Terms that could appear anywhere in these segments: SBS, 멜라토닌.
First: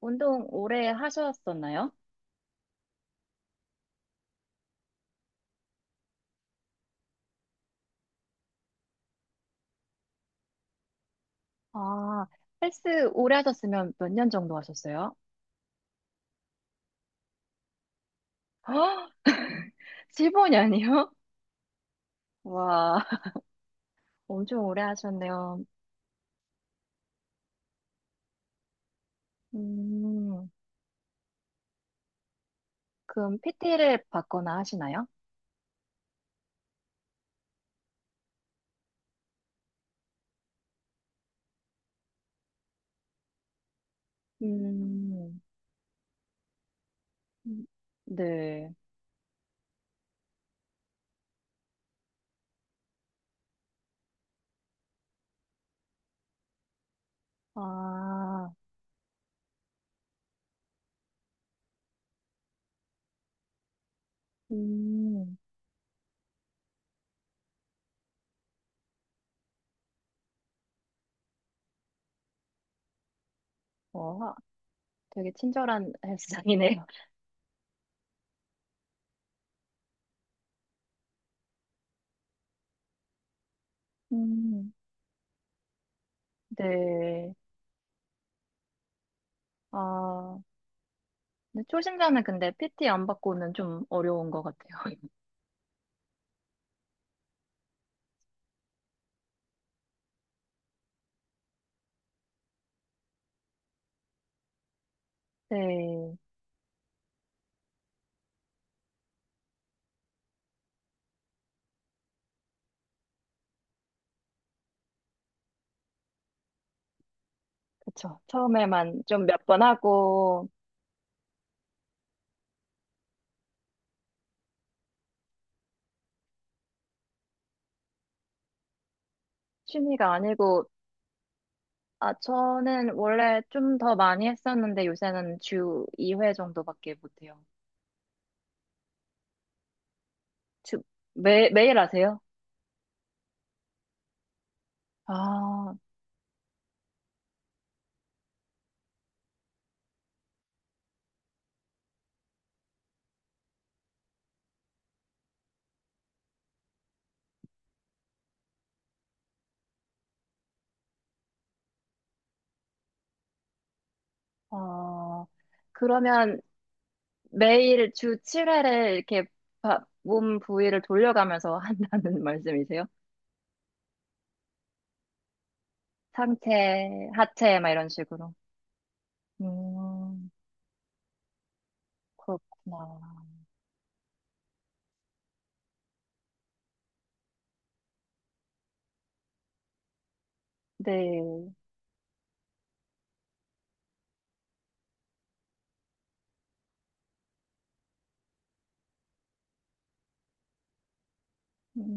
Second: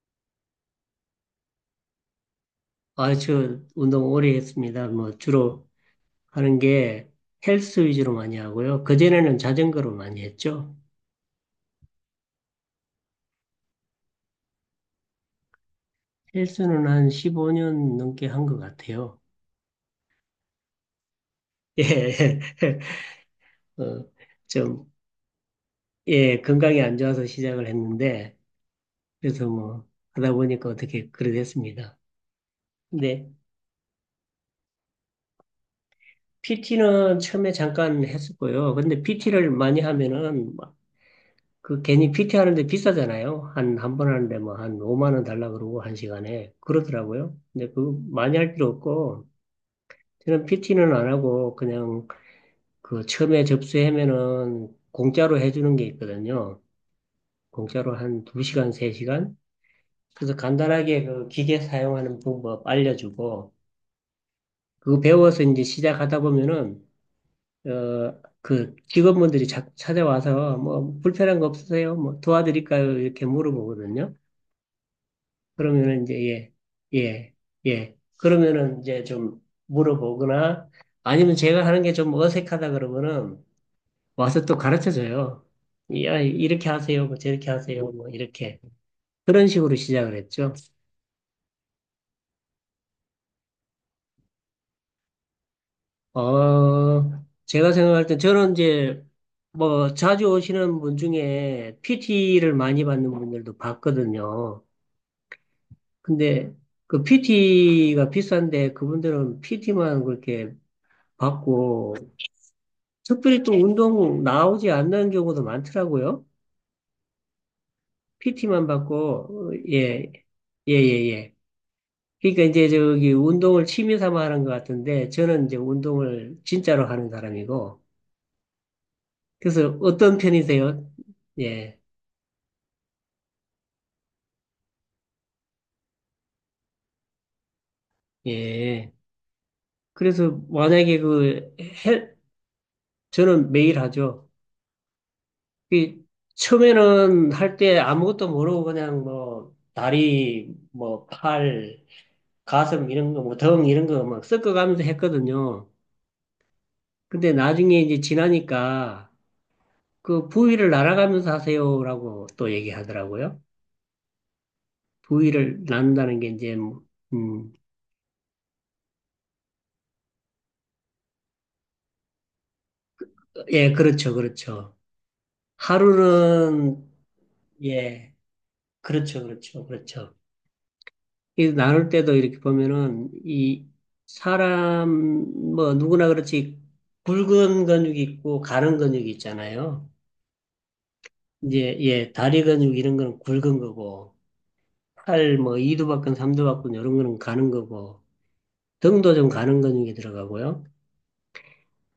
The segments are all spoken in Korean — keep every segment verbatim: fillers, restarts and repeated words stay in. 운동 오래 하셨었나요? 아, 저 운동 오래 했습니다. 뭐 주로 하는 게 헬스 위주로 많이 하고요. 그전에는 자전거로 많이 했죠. 아, 헬스 오래 하셨으면 몇 년 정도 하셨어요? 헬스는 한 십오 년 넘게 한 것 같아요. 십오 년이요? 예, 예. 와, 어, 엄청 오래 좀, 하셨네요. 예, 건강이 안 좋아서 시작을 했는데, 그래서 뭐 하다 음, 보니까 어떻게 그래 됐습니다. 근데 그럼 피티를 받거나 하시나요? 피티는 처음에 잠깐 했었고요. 근데 피티를 많이 하면은 그 괜히 피티 하는데 비싸잖아요. 한, 한 번 하는데 뭐 한 오만 원 음, 달라 그러고 한 시간에. 그러더라고요. 근데 그 많이 할 필요 네. 없고, 저는 피티는 안 하고 그냥 그 처음에 접수하면은 공짜로 해주는 게 있거든요. 공짜로 한 아, 두 시간, 세 시간? 그래서 간단하게 그 기계 사용하는 방법 알려주고, 그거 음, 배워서 이제 시작하다 보면은, 어, 그 직원분들이 자- 찾아와서 뭐 불편한 거 없으세요? 뭐 도와드릴까요? 이렇게 물어보거든요. 와, 되게 친절한 그러면은 이제 헬스장이네요. 예, 예, 예. 그러면은 이제 좀 물어보거나 아니면 제가 하는 게 좀 어색하다 그러면은 와서 또 음, 가르쳐 줘요. 야, 이렇게 하세요. 뭐 네. 저렇게 하세요. 뭐 이렇게. 그런 식으로 시작을 아, 했죠. 근데 초심자는 근데 피티 안 받고는 좀 어려운 것 같아요. 어, 제가 생각할 때 저는 이제 뭐 자주 오시는 분 중에 피티를 많이 받는 분들도 봤거든요. 네. 근데 그 피티가 비싼데 그분들은 피티만 그렇게 받고 특별히 또 운동 나오지 않는 경우도 많더라고요. 그쵸. 피티만 처음에만 좀 몇 받고, 어, 번 예, 하고, 예, 예, 예. 그러니까 이제 저기 운동을 취미 삼아 하는 것 같은데, 저는 이제 운동을 진짜로 하는 사람이고, 그래서 취미가 어떤 아니고, 편이세요? 예, 아, 저는 원래 좀 더 많이 했었는데 요새는 주 이 회 정도밖에 못해요. 예. 그래서 주, 만약에 매, 그, 매일 헬, 하세요? 저는 매일 하죠. 아, 이 처음에는 할 때 아무것도 모르고 그냥 뭐, 다리, 뭐, 팔, 가슴 이런 거, 뭐, 등 이런 거 막 섞어가면서 했거든요. 근데 나중에 이제 지나니까 그 부위를 날아가면서 하세요라고 또 얘기하더라고요. 어, 부위를 나눈다는 게 그러면 이제 뭐, 음, 매일 주 칠 회를 이렇게 바- 몸 부위를 돌려가면서 한다는 말씀이세요? 예, 그렇죠, 그렇죠. 하루는 상체, 하체, 막 이런 예, 식으로. 그렇죠, 그렇죠, 그렇죠. 음, 이 나눌 때도 이렇게 그렇구나. 보면은 이 사람 뭐 누구나 그렇지 굵은 근육이 있고 가는 근육이 있잖아요. 네. 이제 예, 다리 근육 이런 거는 굵은 거고 팔 뭐 이두박근 삼두박근 이런 거는 가는 거고 등도 좀 가는 근육이 들어가고요.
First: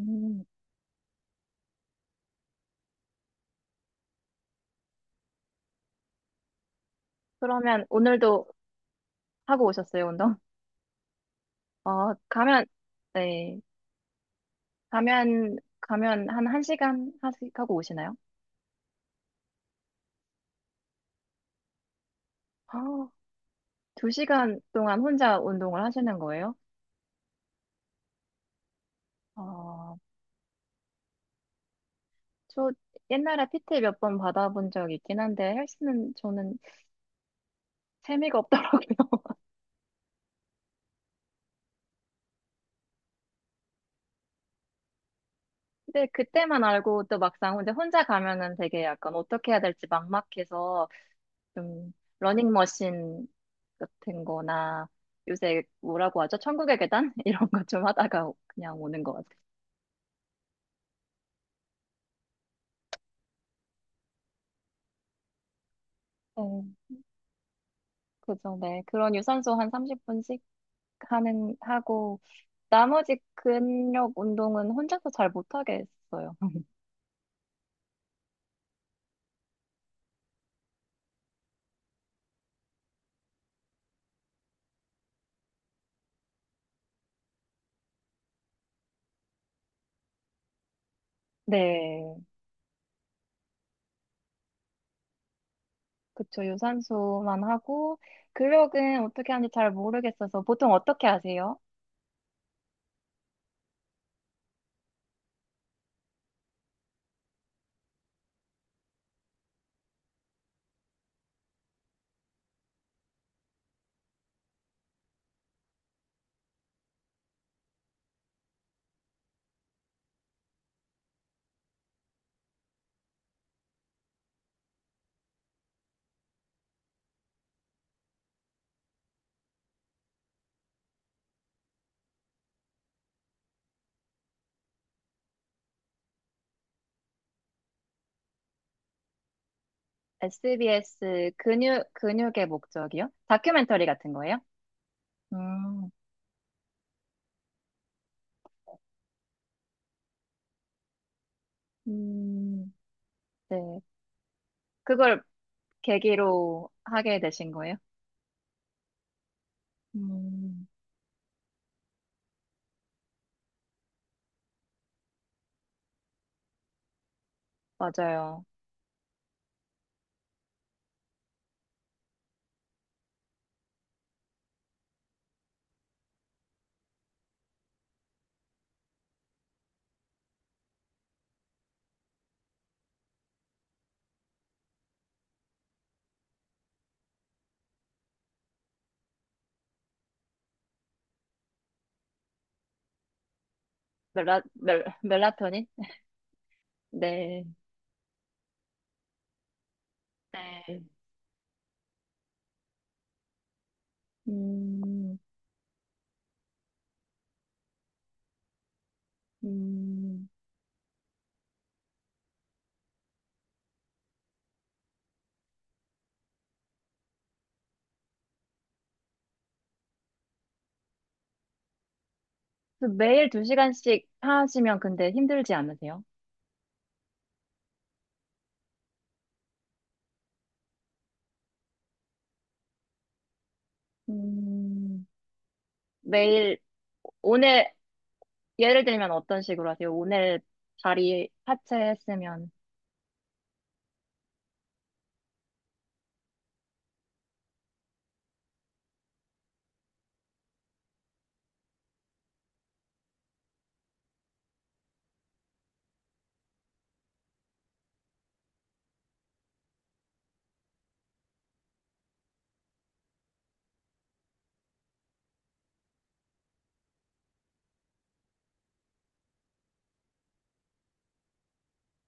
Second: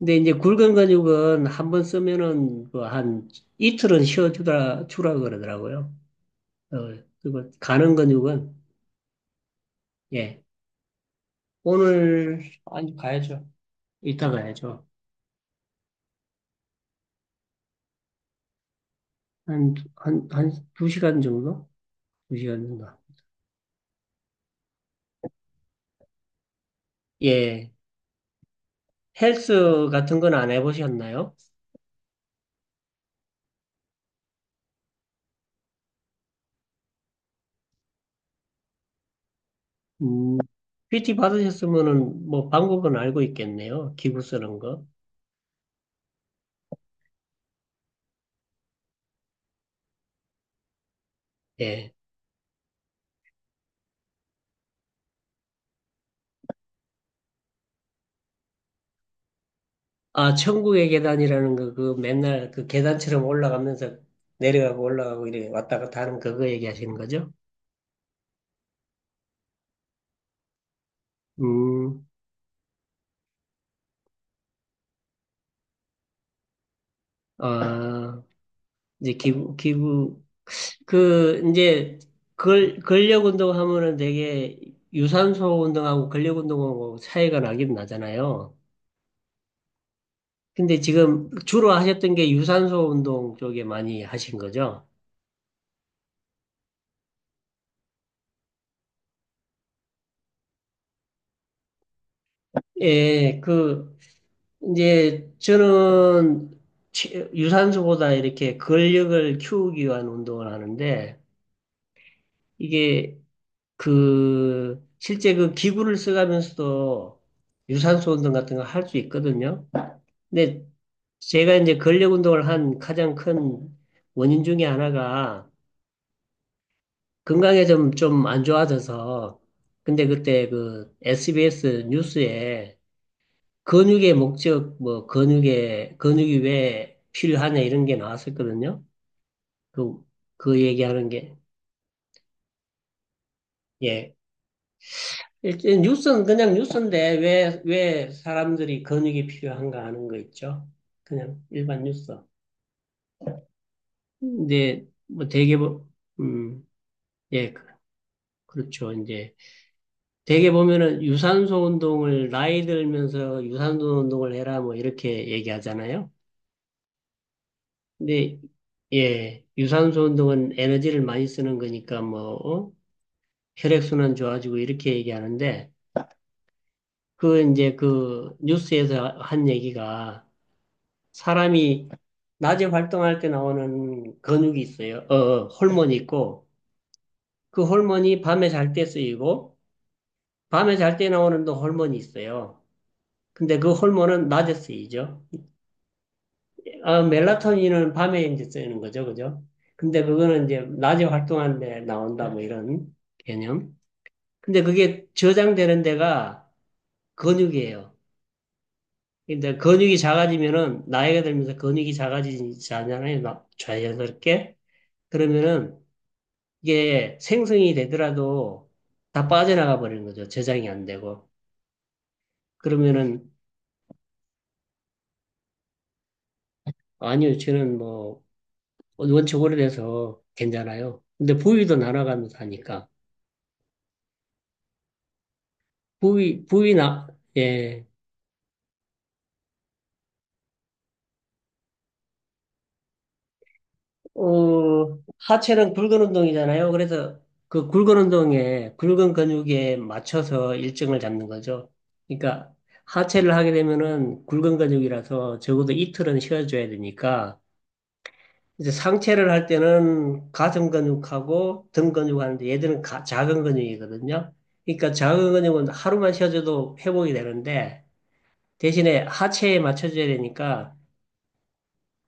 근데 이제 굵은 근육은 한번 쓰면은 뭐 한 이틀은 쉬어주라 주라 그러더라고요. 어, 그리고 그러면 가는 오늘도 근육은 하고 오셨어요, 운동? 예 어, 오늘 가면, 아니 가야죠. 네. 이따 가야죠. 가면, 가면 한 1시간 하시, 하고 오시나요? 한 한 한 두 시간 정도? 두 시간 아, 정도. 두 시간 동안 혼자 운동을 하시는 거예요? 예 헬스 어, 같은 건 안 해보셨나요? 저 옛날에 피티 몇 번 받아본 적 있긴 한데 헬스는 저는 재미가 없더라고요. 음 피티 받으셨으면은 뭐 방법은 알고 있겠네요. 기구 쓰는 거. 근데 그때만 알고 또 막상 혼자 혼자 가면은 되게 약간 어떻게 해야 될지 막막해서 예. 좀 러닝머신 같은 거나 요새 뭐라고 하죠? 천국의 계단? 이런 거 좀 하다가 그냥 오는 것 아, 천국의 계단이라는 거, 그 맨날 그 계단처럼 올라가면서 내려가고 올라가고 이렇게 왔다 갔다 하는 그거 같아요. 얘기하시는 거죠? 그죠, 네. 그런 유산소 한 삼십 분씩 하는, 음, 하고, 나머지 근력 운동은 혼자서 잘 못하게 했어요. 아, 이제 기부, 기부, 그, 이제, 걸, 근력 운동하면은 되게 유산소 운동하고 근력 운동하고 차이가 나긴 나잖아요. 근데 지금 주로 하셨던 네. 게 유산소 운동 쪽에 많이 하신 거죠? 그쵸, 유산소만 하고, 근력은 어떻게 하는지 잘 모르겠어서, 보통 어떻게 하세요? 예, 그, 이제 저는 치- 유산소보다 이렇게 근력을 키우기 위한 운동을 하는데 이게 그 실제 그 기구를 써가면서도 유산소 운동 같은 거 할 수 있거든요. 근데 제가 이제 근력 운동을 한 가장 큰 원인 중에 하나가 건강에 좀 좀 안 좋아져서 근데 그때 그 에스비에스 뉴스에 근육의 목적, 뭐, 근육의, 근육이 왜 필요하냐, 이런 게 나왔었거든요. 그, 그 얘기하는 에스비에스 게. 근육, 근육의 목적이요? 다큐멘터리 예. 같은 거예요? 일단 음, 뉴스는 그냥 뉴스인데, 왜, 왜 사람들이 근육이 필요한가 하는 거 있죠. 그냥 일반 뉴스. 음, 네. 근데, 그걸 뭐, 되게, 보- 음, 계기로 하게 되신 예, 그- 거예요? 그렇죠. 이제, 되게 음, 보면은 유산소 운동을, 나이 들면서 유산소 운동을 해라, 뭐, 이렇게 얘기하잖아요. 근데 맞아요. 예, 유산소 운동은 에너지를 많이 쓰는 거니까 뭐 어? 혈액순환 좋아지고 이렇게 얘기하는데 그 이제 그 뉴스에서 한 얘기가 사람이 낮에 활동할 때 나오는 근육이 있어요. 어, 어, 호르몬이 있고 그 호르몬이 밤에 잘 때 쓰이고 밤에 잘 때 나오는 또 호르몬이 있어요. 근데 그 호르몬은 멜라, 낮에 멜, 쓰이죠. 멜라토닌? 어, 네. 멜라토닌은 밤에 이제 쓰이는 거죠, 그죠? 근데 그거는 이제 네. 낮에 활동하는데 나온다, 뭐 이런 개념. 근데 그게 음, 저장되는 데가 근육이에요. 근데 근육이 음. 작아지면은, 나이가 들면서 근육이 작아지잖아요, 나- 자연스럽게. 그러면은 이게 생성이 되더라도 다 빠져나가 버리는 거죠. 저장이 안 되고. 그 매일 그러면은, 두 시간씩 하시면 근데 힘들지 않으세요? 아니요, 저는 뭐, 원체 오래돼서 괜찮아요. 근데 부위도 날아가면서 하니까. 음, 부위, 매일, 부위나, 오늘, 예, 예를 들면 어떤 식으로 하세요? 오늘 다리 하체 했으면, 어, 하체는 굵은 운동이잖아요. 그래서 그 굵은 운동에, 굵은 근육에 맞춰서 일정을 잡는 거죠. 그러니까 하체를 하게 되면은 굵은 근육이라서 적어도 이틀은 쉬어줘야 되니까, 이제 상체를 할 때는 가슴 근육하고 등 근육 하는데 얘들은 가- 작은 근육이거든요. 그러니까 작은 근육은 하루만 쉬어줘도 회복이 되는데, 대신에 하체에 맞춰줘야 되니까,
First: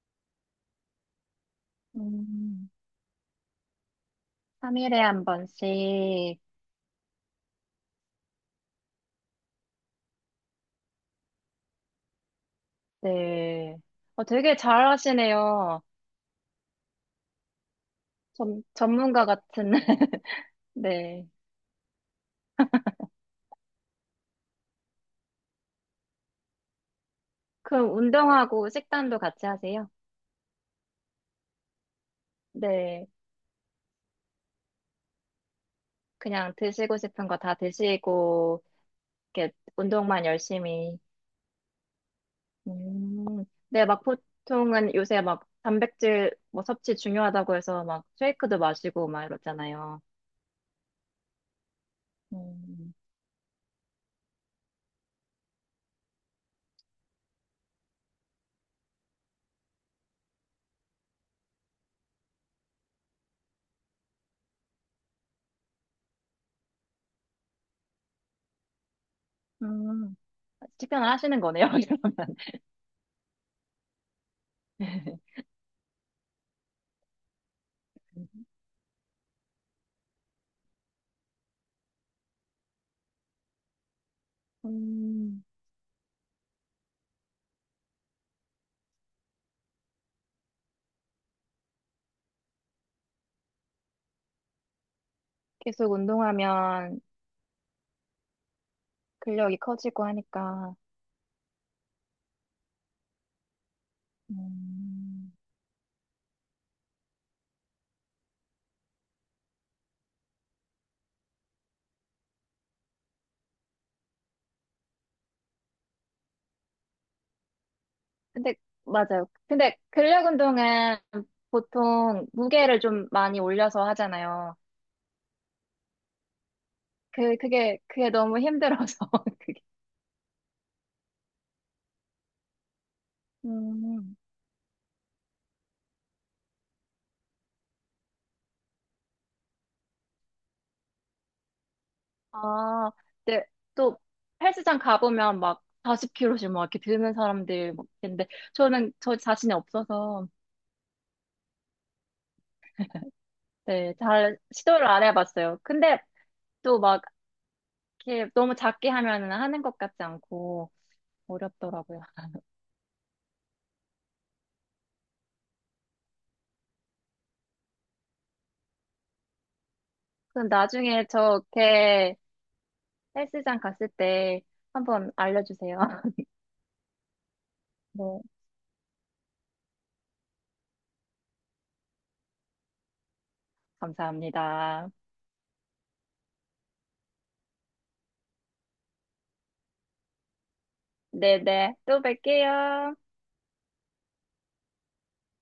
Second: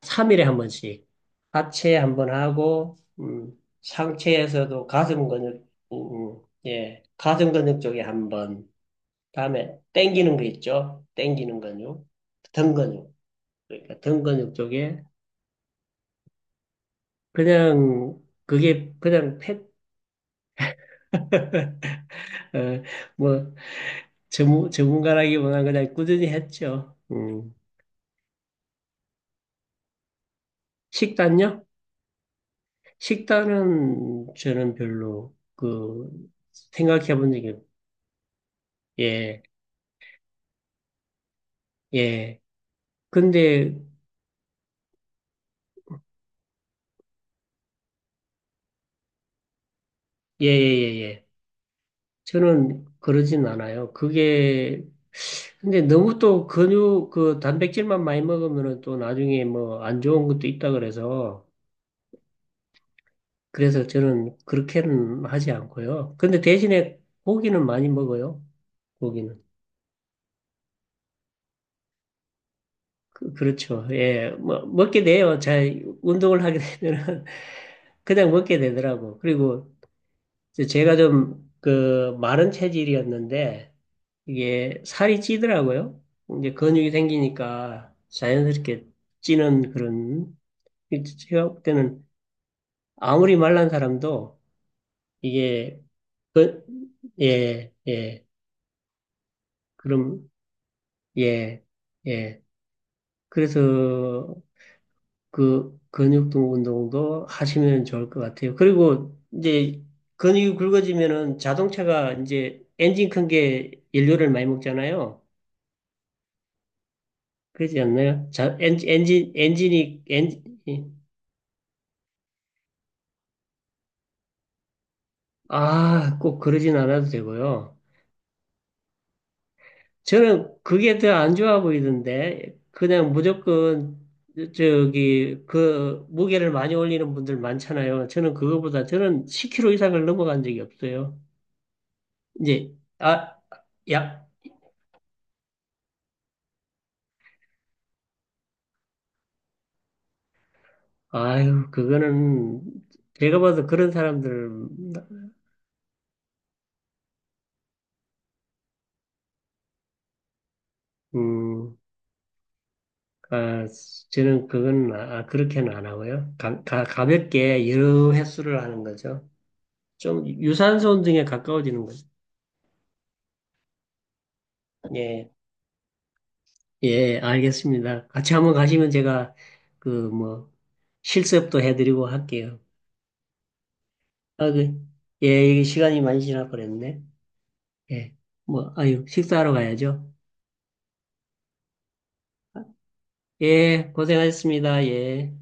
삼일에한 번씩 하체 한번 음, 하고 음, 상체에서도 삼 일에 한 가슴 근육 음, 번씩, 음, 예 가슴 근육 쪽에 한번 다음에 당기는 거 있죠 당기는 근육 등 근육 네. 그러니까 등 어, 근육 되게 잘 쪽에 하시네요. 그냥 전, 그게 전문가 그냥 팩 같은, 네. 어, 뭐 전문 전문가라기보다는 그냥 꾸준히 했죠 음. 그럼 운동하고 식단도 같이 하세요? 식단요? 네. 식단은 저는 별로 그 그냥 드시고 생각해 싶은 본 거 적이 다 없- 드시고, 예 이렇게 운동만 열심히. 예. 음, 근데 네, 막 보통은 요새 막 단백질 뭐 섭취 중요하다고 해서 막 쉐이크도 마시고 막 이러잖아요. 예예예 예, 예, 예. 저는 음, 그러진 않아요. 그게 근데 너무 또 근육 그 단백질만 많이 먹으면은 또 나중에 뭐 안 좋은 것도 있다 그래서 그래서 저는 그렇게는 하지 않고요. 근데 대신에 고기는 많이 먹어요. 고기는 음, 식단을 하시는 거네요, 그, 그렇죠. 예, 뭐 먹게 그러면. 돼요. 잘 운동을 하게 되면은 그냥 먹게 되더라고. 그리고 이제 제가 좀 그 마른 체질이었는데 이게 살이 음, 찌더라고요. 이제 근육이 생기니까 자연스럽게 찌는 그런 제가 볼 때는 아무리 말란 사람도 이게 계속 그, 운동하면 예, 예. 근력이 커지고 그럼 하니까. 예, 예. 그래서 음, 그 근육통 운동도 하시면 좋을 것 같아요. 그리고 이제 근육이 굵어지면은 자동차가 이제 엔진 큰 게 연료를 많이 먹잖아요. 그러지 않나요? 근데, 자, 엔진, 맞아요. 엔진, 근데 엔진이, 근력 엔진, 운동은 보통 무게를 좀 많이 올려서 하잖아요. 아, 꼭 그러진 않아도 그, 되고요. 그게, 그게 너무 힘들어서. 그게. 저는 그게 더 안 좋아 보이던데, 그냥 무조건, 음. 저기, 그, 무게를 많이 올리는 분들 많잖아요. 저는 그거보다, 저는 십 킬로그램 이상을 넘어간 적이 없어요. 이제, 아, 아, 근데 또 야, 헬스장 가보면 막 사십 킬로그램씩 막 이렇게 드는 사람들 막 있는데 저는 저 자신이 없어서 아유, 그거는, 제가 봐도 그런 네, 잘 사람들, 시도를 안 해봤어요. 근데 또 막 이렇게 너무 작게 하면은 하는 것 같지 않고 음, 어렵더라고요. 아, 저는 그건 아, 아, 그렇게는 안 하고요. 가, 가, 가볍게 여러 횟수를 하는 거죠. 좀 그럼 유산소 나중에 운동에 가까워지는 거죠. 저렇게 헬스장 갔을 때 한번 예, 알려주세요. 예, 알겠습니다. 네, 같이 한번 가시면 제가 그 뭐 실습도 해드리고 할게요. 아, 그, 감사합니다. 예, 이게 시간이 많이 지나 버렸네. 예, 뭐, 아유, 식사하러 가야죠. 네네, 또 뵐게요. 예, 고생하셨습니다. 예.